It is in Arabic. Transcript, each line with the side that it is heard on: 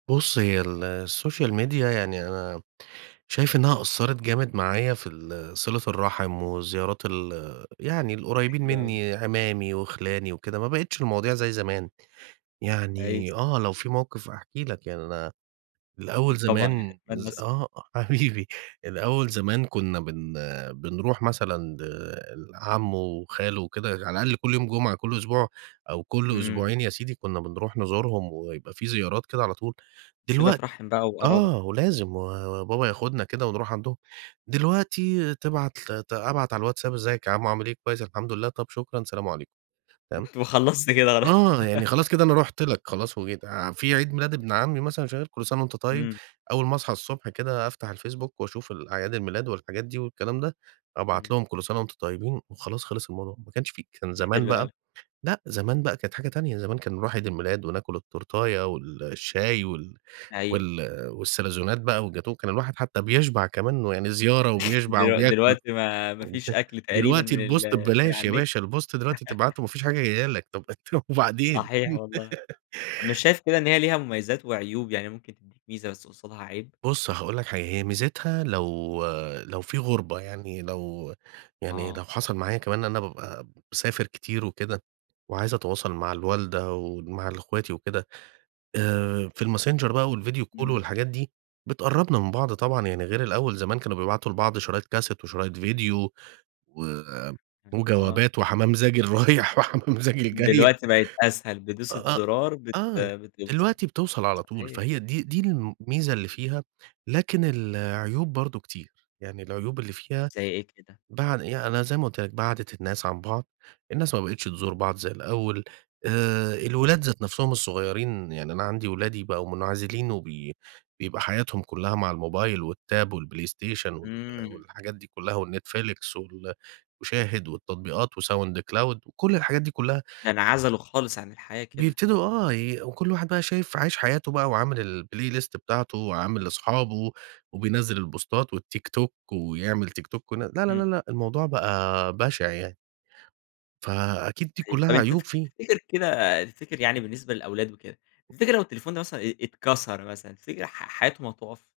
right: بُصّ، هي ال الsocial media يعني أنا شايِف إنها أثَّرت جامد معايا في ال صلة الرحم والزيارات ال يعني القريبين
left: حلو أوي.
right: مني، عمامي وخلاني وكده، ما بقِتِش المواضيع زي زمان.
left: أيوه.
right: يعني آه، لو في موقف أحكِ لك، يعني أنا الأول
left: أكيد طبعًا، يعني
right: زمان
left: أتمنى
right: ز
left: أسمع.
right: آه، حبيبي، الأول زمان كنا بن بنرُوح مثلًا ل لعمو وخالو وكده، على الأقل كل يوم جمعة، كل أسبوع أو كل
left: إمم.
right: أسبوعين يا سيدي، كنا بنرُوح نزورهم ويبقى في زيارات كده على طول.
left: صلة
right: دلوقت
left: رحم بقى وقرابة.
right: آه، ولازم و وبابا ياخُدنا كده ونرُوح عندهم. دلوقتي، تبعت ل أبعت على الواتساب: "إزيِّك يا عمو عامِل إيه؟" "كويِّس الحمد لله." "طَب شكرًا، سلام عليكم"، تمام؟
left: وخلصت كده، خلاص.
right: آه، يعني خلاص كده أنا رُحت لك، خلاص وجيت آآ، في عيد ميلاد ابن عمي مثلًا، مش عارف "كل سنة وأنتَ طيِّب."،
left: إمم.
right: أول ما أصحى الصبح كده، أفتَح الفيسبوك وأشوف الأعياد الميلاد والحاجات دي والكلام ده، أبعَت
left: إمم.
right: لهُم: "كل سنة وأنتم طيِّبين" وخلاص خلص الموضوع. ما كانش في كان زمان
left: حلو
right: بقى
left: أوي.
right: لأ، زمان بقى كانت حاجة تانية، زمان كان نرُوح عيد الميلاد، وناكُل التورتاية والشاي وال
left: أيوه.
right: وال والساليزونات بقى، والجاتوه والكلام ده، الواحد حتى بيشبع كمان ويعني زيارة وبيشبع
left: دل
right: وبياكُل
left: دلوقتي ما ما فيش
right: وكده.
left: أكل تقريبًا
right: دلوقتي
left: من
right: الpost
left: ال من
right: ببلاش
left: على
right: يا
left: النت.
right: باشا، الpost دلوقتي تبعَتُه ما فيش حاجة جاية لك، طب طب وبعدين؟
left: صحيح والله، مش شايف كده إن هي ليها مميزات وعيوب يعني ممكن تدِّيك ميزة بس قصادها عيب؟
right: بُصّ، هاقول لك حاجة، هي ميزتها لو لو في غُربة، يعني لو يعني
left: آه.
right: لو حصل معايا كمان إن أنا بابقى باسافر كتير وكده وعايِز أتواصل مع الوالدة ومع ال إخواتي وكده، آآ، في الmessenger بقى والvideo call
left: إمم.
right: والحاجات دي بتقرِّبنا من بعض طبعًا، يعني غير الأول زمان كانوا بيبعتوا لبعض شرايط كاسيت وشرايط فيديو، و
left: إمم، آه.
right: وجوابات وحمام زاجِل رايِح وحمام زاجِل جايه.
left: دلوقتي بقت أسهل، بدوسة
right: آه،
left: زرار بت
right: آه،
left: بتوصل،
right: دلوقتي بتوصل على طول،
left: صحيح.
right: فهي دي دي الميزة اللي فيها، لكن العيوب برضو كتير، يعني العيوب اللي فيها
left: زي إيه كده؟
right: بعد يعني أنا زي ما قُلت لك بعَّدِت الناس عن بعض، الناس ما بقِتِش
left: [unintelligible]
right: تزور بعض زي الأول. آآ، الولاد ذات نفسهم الصغيِّرين، يعني أنا عندي ولادي بقوا منعزلين، وبي بيبقى حياتهم كلها مع الموبايل والtab، الPlayStation وال
left: إمم.
right: والحاجات دي كلها، وال Netflix وال وShahid والتطبيقات وSoundCloud وكل الحاجات دي كلها
left: يعني عزله خالص عن الحياة كده.
right: بيبتدوا آه، ي وكل واحد بقى شايِف عايِش حياته بقى، وعامل الplaylist بتاعته، وعامل لأصحابه، وبينزِّل البوستات، والTikTok، ويعمل TikTok ن لا، لا، لا،
left: إمم.
right: لأ، الموضوع بقى بشع يعني. فأكيد دي
left: [unintelligible] طب
right: كلها
left: أنت
right: عيوب فيه.
left: تفتكر كده تفتكر يعني بالنسبة للأولاد وكده، تفتكر لو التليفون مثلًا إيه ات اتكسر مثلًا، تفتكر ح ح حياتهم هتوقف؟